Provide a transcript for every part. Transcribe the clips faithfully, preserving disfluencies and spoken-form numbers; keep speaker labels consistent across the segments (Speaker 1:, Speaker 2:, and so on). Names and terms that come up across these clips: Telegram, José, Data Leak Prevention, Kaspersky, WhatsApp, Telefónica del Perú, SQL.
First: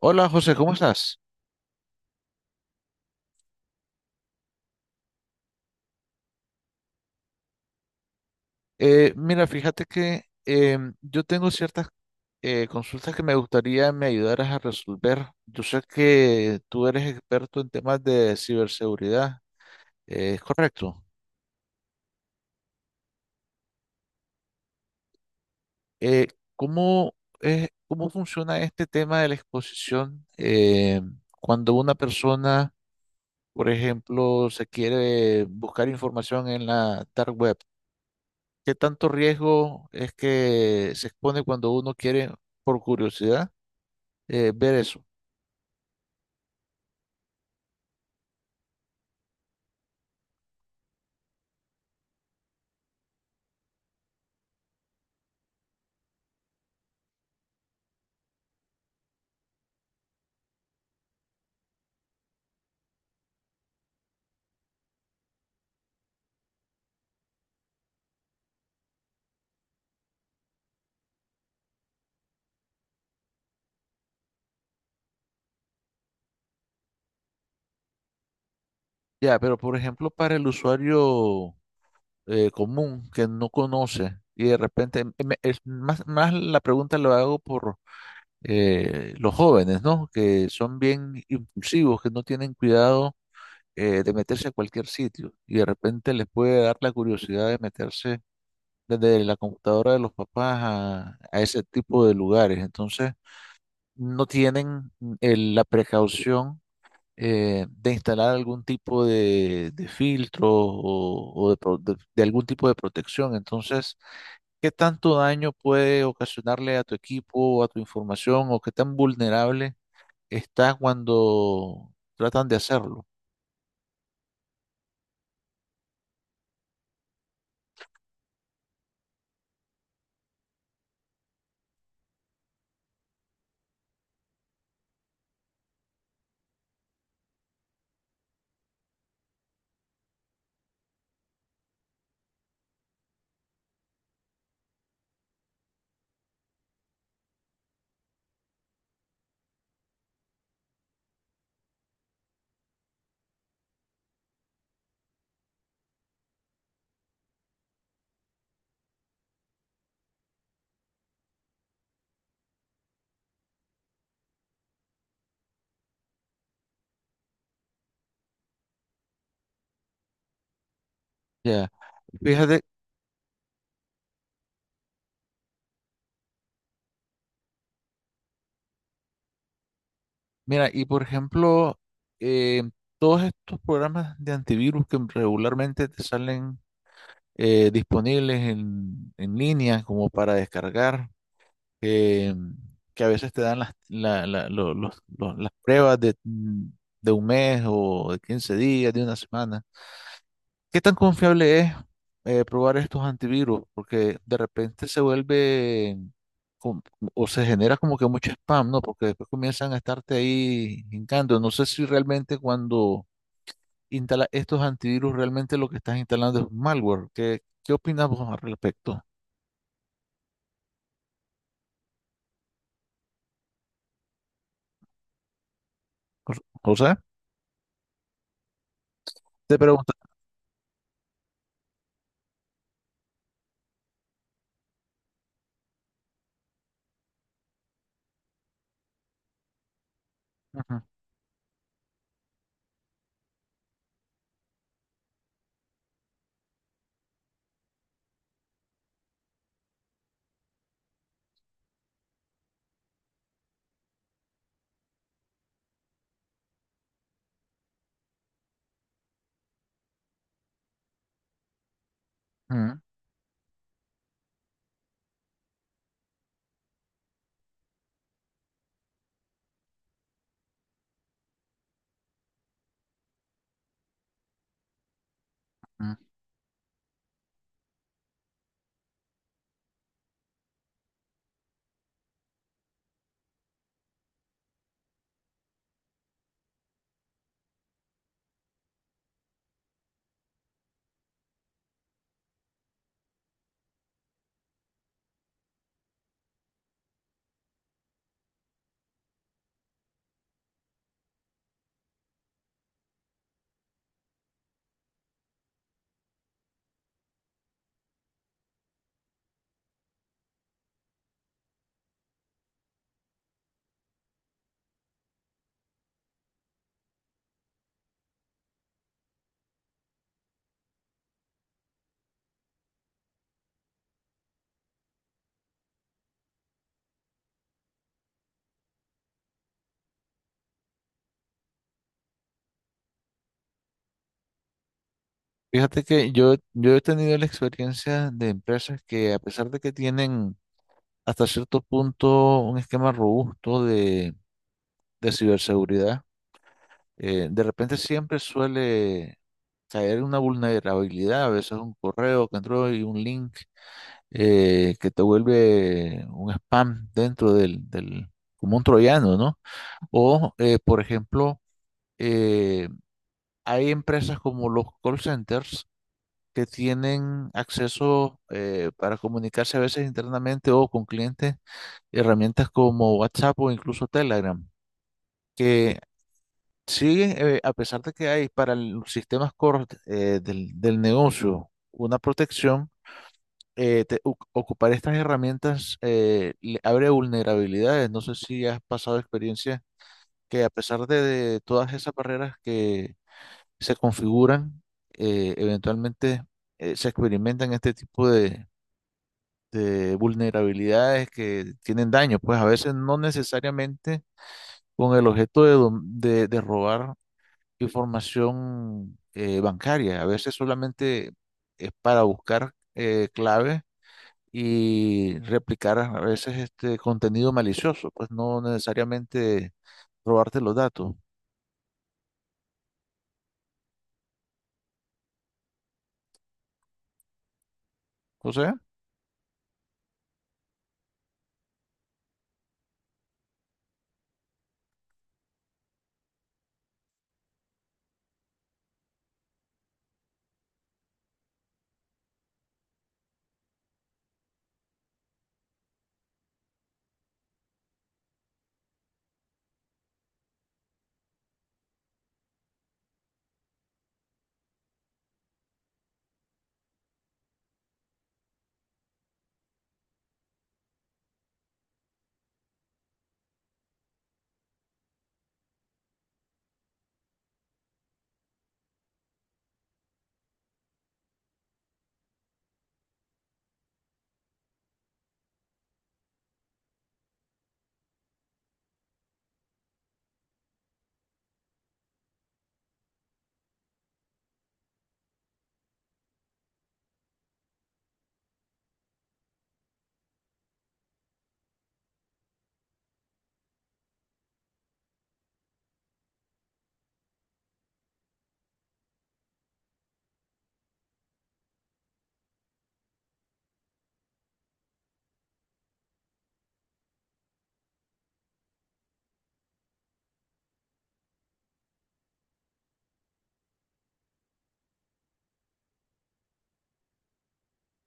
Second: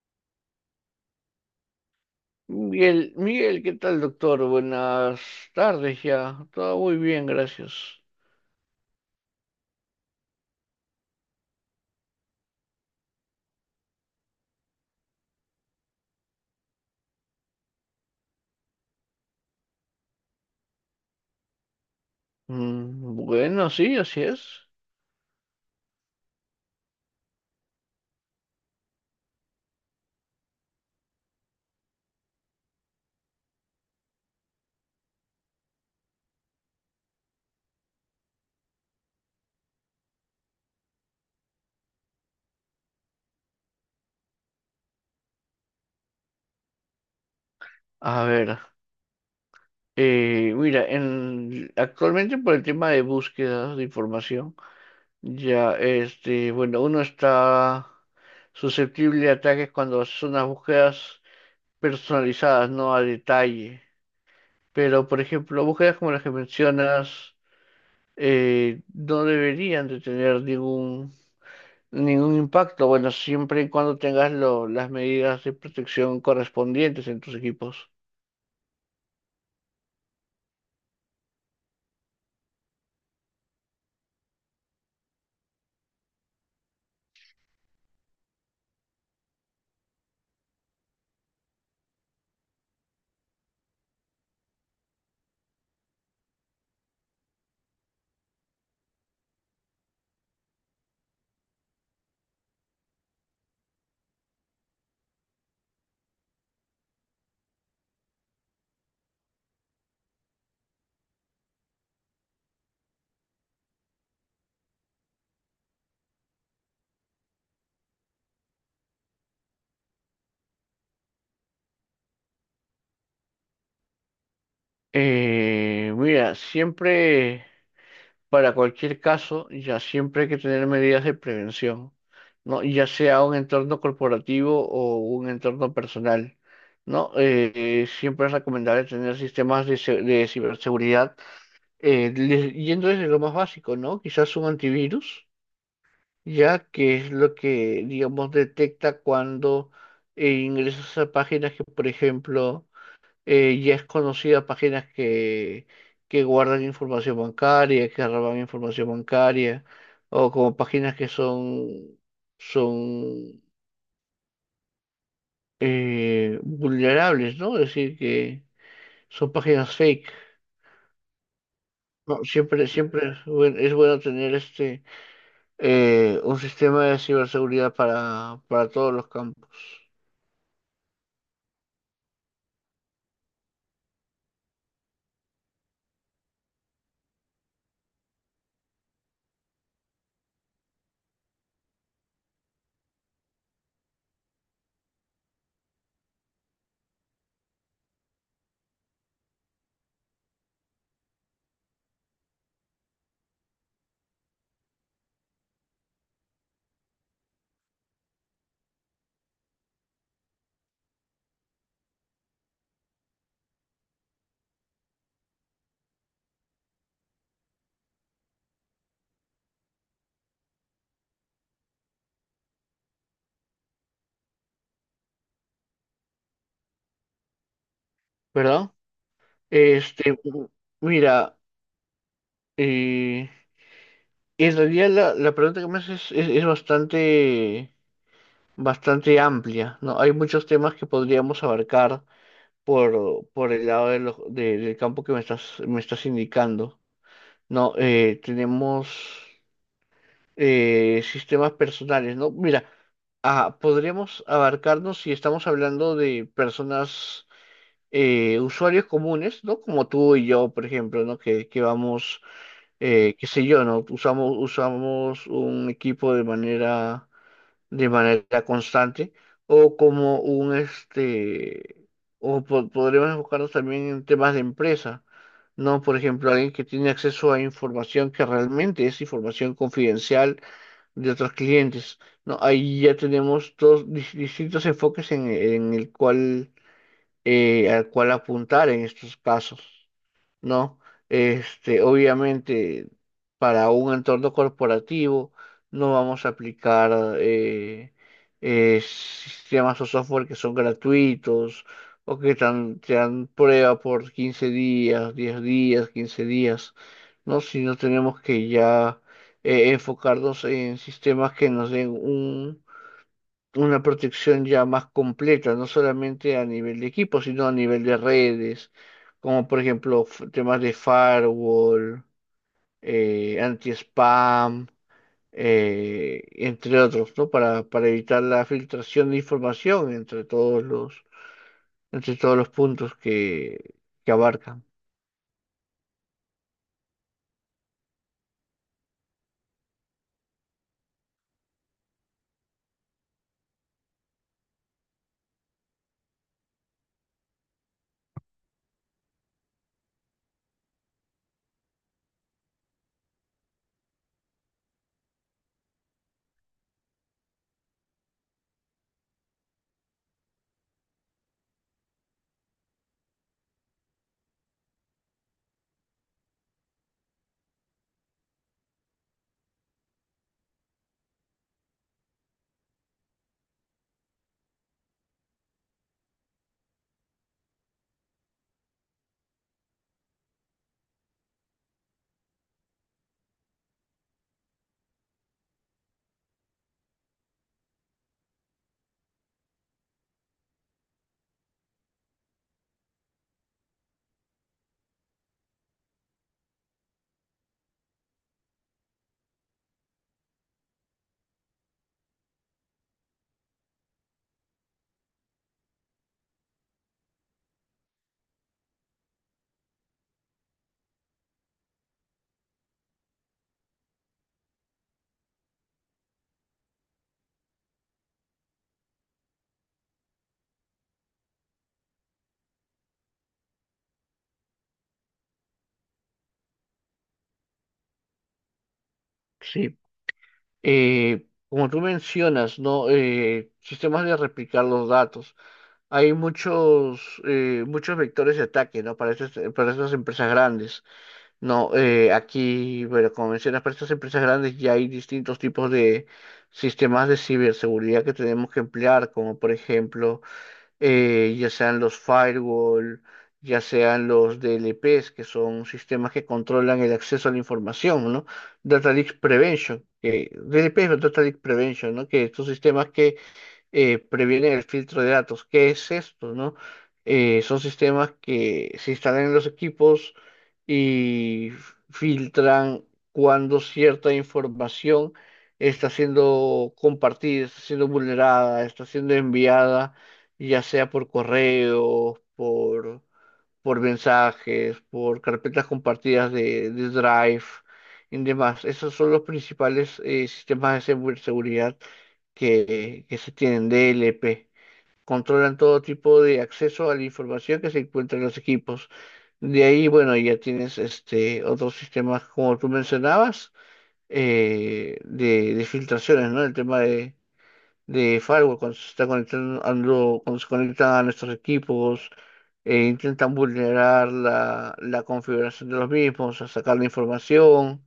Speaker 1: Hola José, ¿cómo estás?
Speaker 2: Miguel, Miguel, ¿qué tal, doctor? Buenas tardes ya. Todo muy bien, gracias.
Speaker 1: Eh, mira, fíjate que em, yo tengo ciertas eh, consultas que me gustaría me ayudaras a resolver. Yo sé que tú eres experto en temas de ciberseguridad, eh, ¿es correcto?
Speaker 2: Mm, bueno, sí, así es.
Speaker 1: Eh, ¿cómo es- Cómo funciona este tema de la exposición eh, cuando una persona, por ejemplo, se quiere buscar información en la dark web? ¿Qué tanto riesgo es que se expone cuando uno quiere, por curiosidad, eh, ver eso?
Speaker 2: A ver, eh, mira, en, actualmente por el tema de búsqueda de información, ya, este, bueno, uno está susceptible a ataques cuando son unas búsquedas personalizadas, no a detalle. Pero, por ejemplo, búsquedas como las que mencionas, eh, no deberían de tener ningún Ningún impacto, bueno, siempre y cuando tengas lo- las medidas de protección correspondientes en tus equipos.
Speaker 1: Ya, pero por ejemplo, para el usuario eh, común que no conoce y de repente, em- em- es más, más la pregunta lo hago por eh, los jóvenes, ¿no? Que son bien impulsivos, que no tienen cuidado eh, de meterse a cualquier sitio y de repente les puede dar la curiosidad de meterse desde la computadora de los papás a, a ese tipo de lugares. Entonces, no tienen mm, el- la precaución eh, de instalar algún tipo de, de filtro o, o de, pro- de- de algún tipo de protección. Entonces, ¿qué tanto daño puede ocasionarle a tu equipo o a tu información o qué tan vulnerable está cuando tratan de hacerlo?
Speaker 2: Eh, mira, siempre, para cualquier caso, ya siempre hay que tener medidas de prevención, ¿no? Ya sea un entorno corporativo o un entorno personal, ¿no? Eh, eh, siempre es recomendable tener sistemas de, se- de ciberseguridad, eh, le- yendo desde lo más básico, ¿no? Quizás un antivirus ya que es lo que, digamos, detecta cuando eh, ingresas a páginas que, por ejemplo, eh, ya es conocida, páginas que, que guardan información bancaria, que roban información bancaria, o como páginas que son, son eh, vulnerables, ¿no? Es decir, que son páginas fake.
Speaker 1: Ya.
Speaker 2: No,
Speaker 1: Fíjate,
Speaker 2: siempre, siempre es buen- es bueno tener este eh, un sistema de ciberseguridad para, para todos los campos,
Speaker 1: mira, y por ejemplo, eh, todos estos programas de antivirus que regularmente te salen eh, disponibles en, en línea como para descargar, que, que a veces te dan las, la- la- lo- los- lo- las pruebas de, mm, de un mes o de quince días, de una semana. ¿Qué tan confiable es eh, probar estos antivirus? Porque de repente se vuelve com- o se genera como que mucho spam, ¿no? Porque después comienzan a estarte ahí hincando. No sé si realmente cuando instalas estos antivirus, realmente lo que estás instalando es un malware. ¿Qué, qué opinas vos al respecto? O o sea,
Speaker 2: ¿verdad?
Speaker 1: Te pregunto.
Speaker 2: Este, Mira, eh, en realidad la, la pregunta que me haces es, es- es bastante, bastante amplia, ¿no? Hay muchos temas
Speaker 1: Ujú,
Speaker 2: que podríamos abarcar por, por el lado de lo- de- del campo que me estás, me estás indicando, ¿no? Eh, tenemos eh, sistemas personales, ¿no? Mira, ah, podríamos abarcarnos si estamos hablando de personas, eh, usuarios comunes, ¿no? Como tú y yo, por ejemplo, ¿no? Que, que vamos eh, qué sé yo, ¿no? Usamos, usamos un equipo de manera, de manera constante o como un, este, o po- podríamos enfocarnos también en temas de empresa, ¿no? Por
Speaker 1: ujú.
Speaker 2: ejemplo, alguien que tiene acceso a información que realmente es información confidencial de otros clientes, ¿no? Ahí ya tenemos dos dis- distintos enfoques en, en el cual, eh, al cual apuntar en estos casos, ¿no? Este, obviamente, para un entorno corporativo no vamos a aplicar eh, eh, sistemas o software que son gratuitos o que tan- te dan prueba por quince días, diez días, quince días, ¿no? Sino tenemos que ya eh, enfocarnos en sistemas que nos den una protección ya más completa, no solamente a nivel de equipo, sino a nivel de redes, como por ejemplo f- temas de firewall, eh, anti-spam, eh, entre otros, ¿no? Para, para evitar la filtración de información entre todos los, entre todos los puntos que, que abarcan.
Speaker 1: Fíjate que yo, yo he tenido la experiencia de empresas que a pesar de que tienen hasta cierto punto un esquema robusto de, de ciberseguridad, eh, de repente siempre suele caer una vulnerabilidad, a veces un correo que entró y un link eh, que te vuelve un spam dentro del, del, como un troyano, ¿no? O, eh, por ejemplo, eh, hay empresas como los call centers que tienen acceso eh, para comunicarse a veces internamente o con clientes, herramientas como WhatsApp o incluso Telegram, que siguen, eh, a pesar de que hay para los sistemas core eh, del, del negocio una protección, eh, te- u- ocupar estas herramientas eh, le abre vulnerabilidades. No sé si has pasado experiencia que a pesar de, de todas esas barreras que se configuran, eh, eventualmente eh, se experimentan este tipo de, de vulnerabilidades que tienen daño, pues a veces no necesariamente con el objeto de, dom- de, de robar información eh, bancaria, a veces solamente es para buscar eh, claves y replicar a veces este contenido malicioso, pues no necesariamente robarte los datos. O sea,
Speaker 2: Sí. Eh, como tú mencionas, ¿no? Eh, sistemas de replicar los datos. Hay muchos, eh, muchos vectores de ataque, ¿no? Para estas, eh, para estas empresas grandes, ¿no? Eh, aquí, bueno, como mencionas, para estas empresas grandes ya hay distintos tipos de sistemas de ciberseguridad que tenemos que emplear, como por ejemplo, eh, ya sean los firewall, ya sean los D L Ps, que son sistemas que controlan el acceso a la información, ¿no? Data Leak Prevention, que D L P es Data Leak Prevention, ¿no? Que estos sistemas que eh, previenen el filtro de datos. ¿Qué es esto, no? Eh, son sistemas que se instalan en los equipos y filtran cuando cierta información está siendo compartida, está siendo vulnerada, está siendo enviada, ya sea por correo, por, por mensajes, por carpetas compartidas de, de Drive y demás. Esos son los principales eh, sistemas de segu- seguridad que, que se tienen, D L P. Controlan todo tipo de acceso a la información que se encuentra en los equipos. De ahí, bueno, ya tienes este otros sistemas, como tú mencionabas, eh, de, de filtraciones, ¿no? El tema de, de firewall, cuando se está conectando, cuando se conectan a nuestros equipos, eh, intentan vulnerar la, la configuración de los mismos, a sacar la información.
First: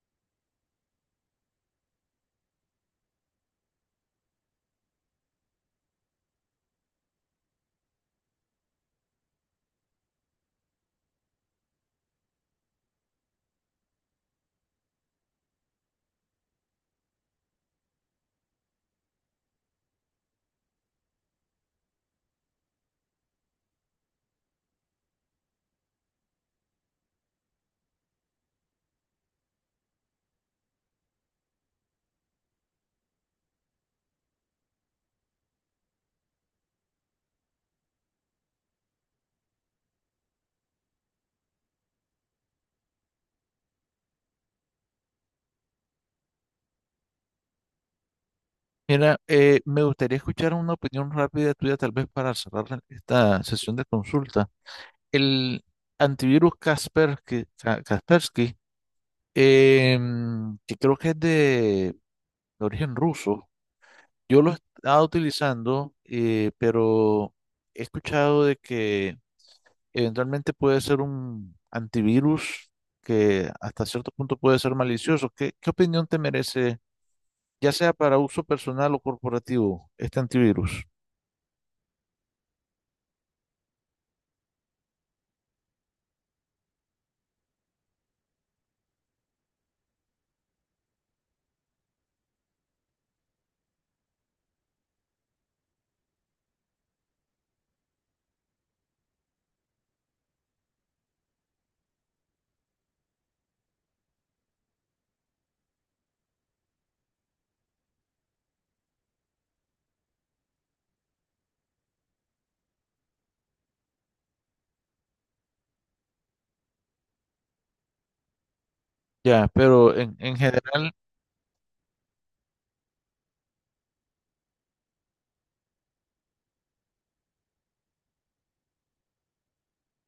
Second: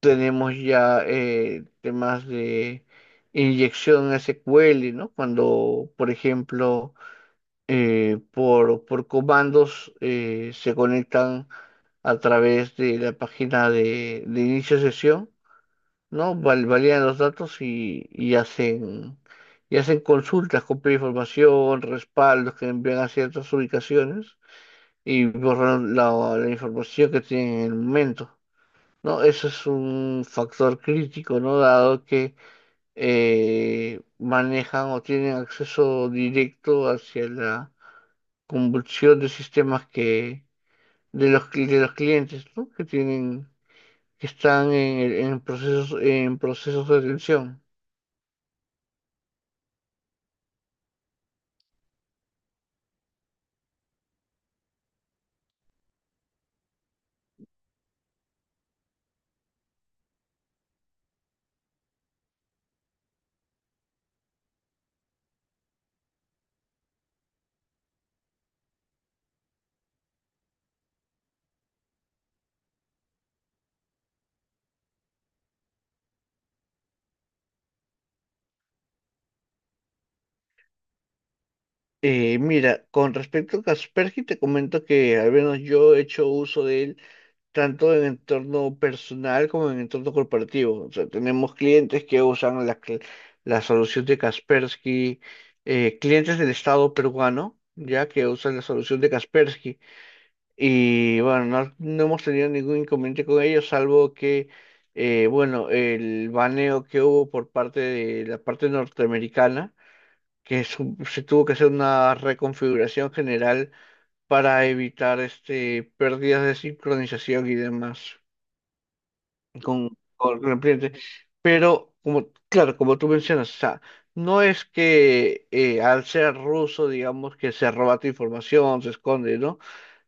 Speaker 2: Tenemos ya eh, temas de inyección S Q L, ¿no? Cuando, por ejemplo, eh, por, por comandos eh, se conectan a través de la página de, de inicio de sesión, ¿no? Val- validan los datos y, y hacen, y hacen consultas, copian información, respaldos que envían a ciertas ubicaciones y borran la, la información que tienen en el momento. No, eso es un factor crítico, ¿no? Dado que eh, manejan o tienen acceso directo hacia la convulsión de sistemas que de los cli- de los clientes, ¿no? Que tienen, que están en, el- en procesos en procesos de atención.
Speaker 1: mira, eh, me gustaría escuchar una opinión rápida tuya tal vez para cerrar esta sesión de consulta. El antivirus Kaspersky, Ka- Kaspersky em, que creo que es de origen ruso, yo lo he estado utilizando, eh, pero he escuchado de que eventualmente puede ser un antivirus que hasta cierto punto puede ser malicioso. ¿Qué, qué opinión te merece, ya sea para uso personal o corporativo, este antivirus?
Speaker 2: Eh, mira, con respecto a Kaspersky, te comento que al menos yo he hecho uso de él tanto en entorno personal como en entorno corporativo. O sea, tenemos clientes que usan la, cl- la solución de Kaspersky, eh, clientes del Estado peruano, ya que usan la solución de Kaspersky. Y bueno, no, no hemos tenido ningún inconveniente con ellos, salvo que, eh, bueno, el baneo que hubo por parte de la parte norteamericana, que su- se tuvo que hacer una reconfiguración general para evitar este, pérdidas de sincronización y demás
Speaker 1: Ya, pero
Speaker 2: con,
Speaker 1: en,
Speaker 2: con
Speaker 1: en
Speaker 2: el cliente.
Speaker 1: general...
Speaker 2: Pero, como, claro, como tú mencionas, o sea, no es que eh, al ser ruso, digamos, que se roba tu información, se esconde, ¿no?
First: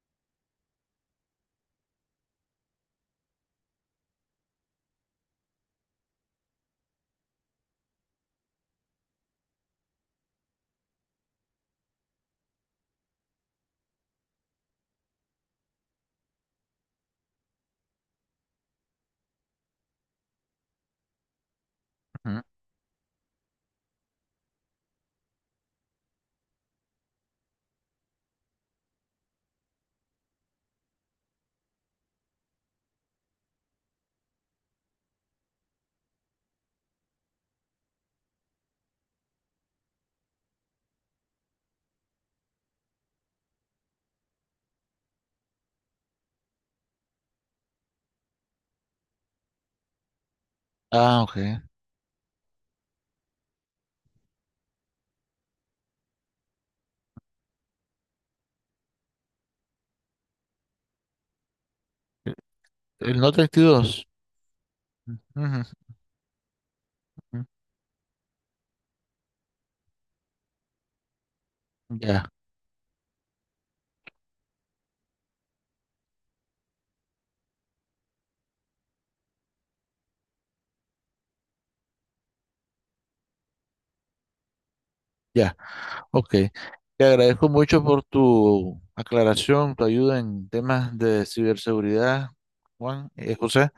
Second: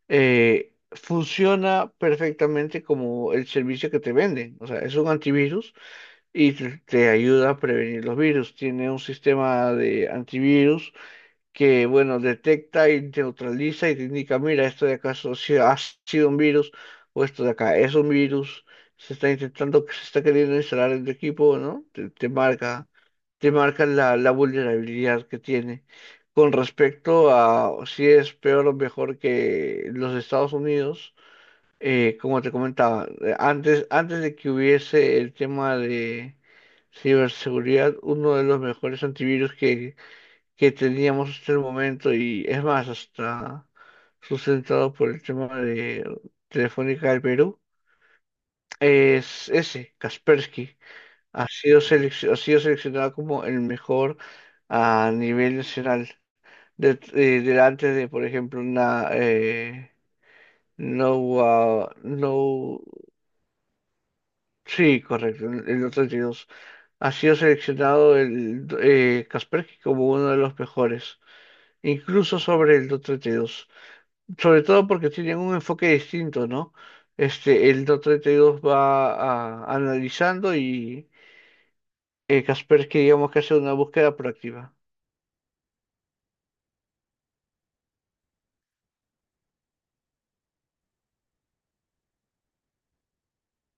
Speaker 2: Eh, funciona perfectamente como el servicio que te venden. O sea, es un antivirus y te, te ayuda a prevenir los virus. Tiene un sistema de antivirus que, bueno, detecta y neutraliza y te indica, mira, esto de acá so- si ha sido un virus o esto de acá es un virus, se está intentando, se está queriendo instalar en tu equipo, ¿no? Te, te
Speaker 1: Ujú.
Speaker 2: marca, te marca la, la vulnerabilidad que tiene. Con respecto a si es peor o mejor que los Estados Unidos, eh, como te comentaba, eh, antes, antes de que hubiese el tema de ciberseguridad, uno de los mejores antivirus que que teníamos hasta el momento, y es más, hasta sustentado por el tema de Telefónica del Perú, es ese, Kaspersky.
Speaker 1: Ah, ok.
Speaker 2: Ha sido selec- ha sido seleccionado como el mejor a nivel nacional, de- eh, delante de, por ejemplo, una, eh, no, Wa-
Speaker 1: El
Speaker 2: no,
Speaker 1: el no treinta y dos.
Speaker 2: sí,
Speaker 1: Ujú,
Speaker 2: correcto,
Speaker 1: ujú,
Speaker 2: el el otro treinta y dos. Ha sido
Speaker 1: ujú.
Speaker 2: seleccionado el eh, Kaspersky como uno de los mejores,
Speaker 1: Ya.
Speaker 2: incluso sobre el do treinta y dos. Sobre todo porque tienen un enfoque distinto, ¿no? Este, el DOT treinta y dos va a- analizando y eh, Kaspersky digamos que hace una búsqueda proactiva.
Speaker 1: Ya, ok. Te agradezco mucho por tu aclaración, tu ayuda en temas de ciberseguridad, Juan, eh, José.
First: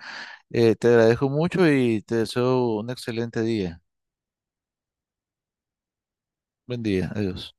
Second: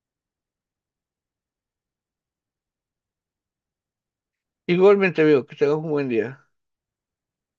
Speaker 1: Eh, te agradezco mucho y te deseo un excelente día.
Speaker 2: Igualmente, veo que tengas un buen día.
Speaker 1: Buen día, adiós.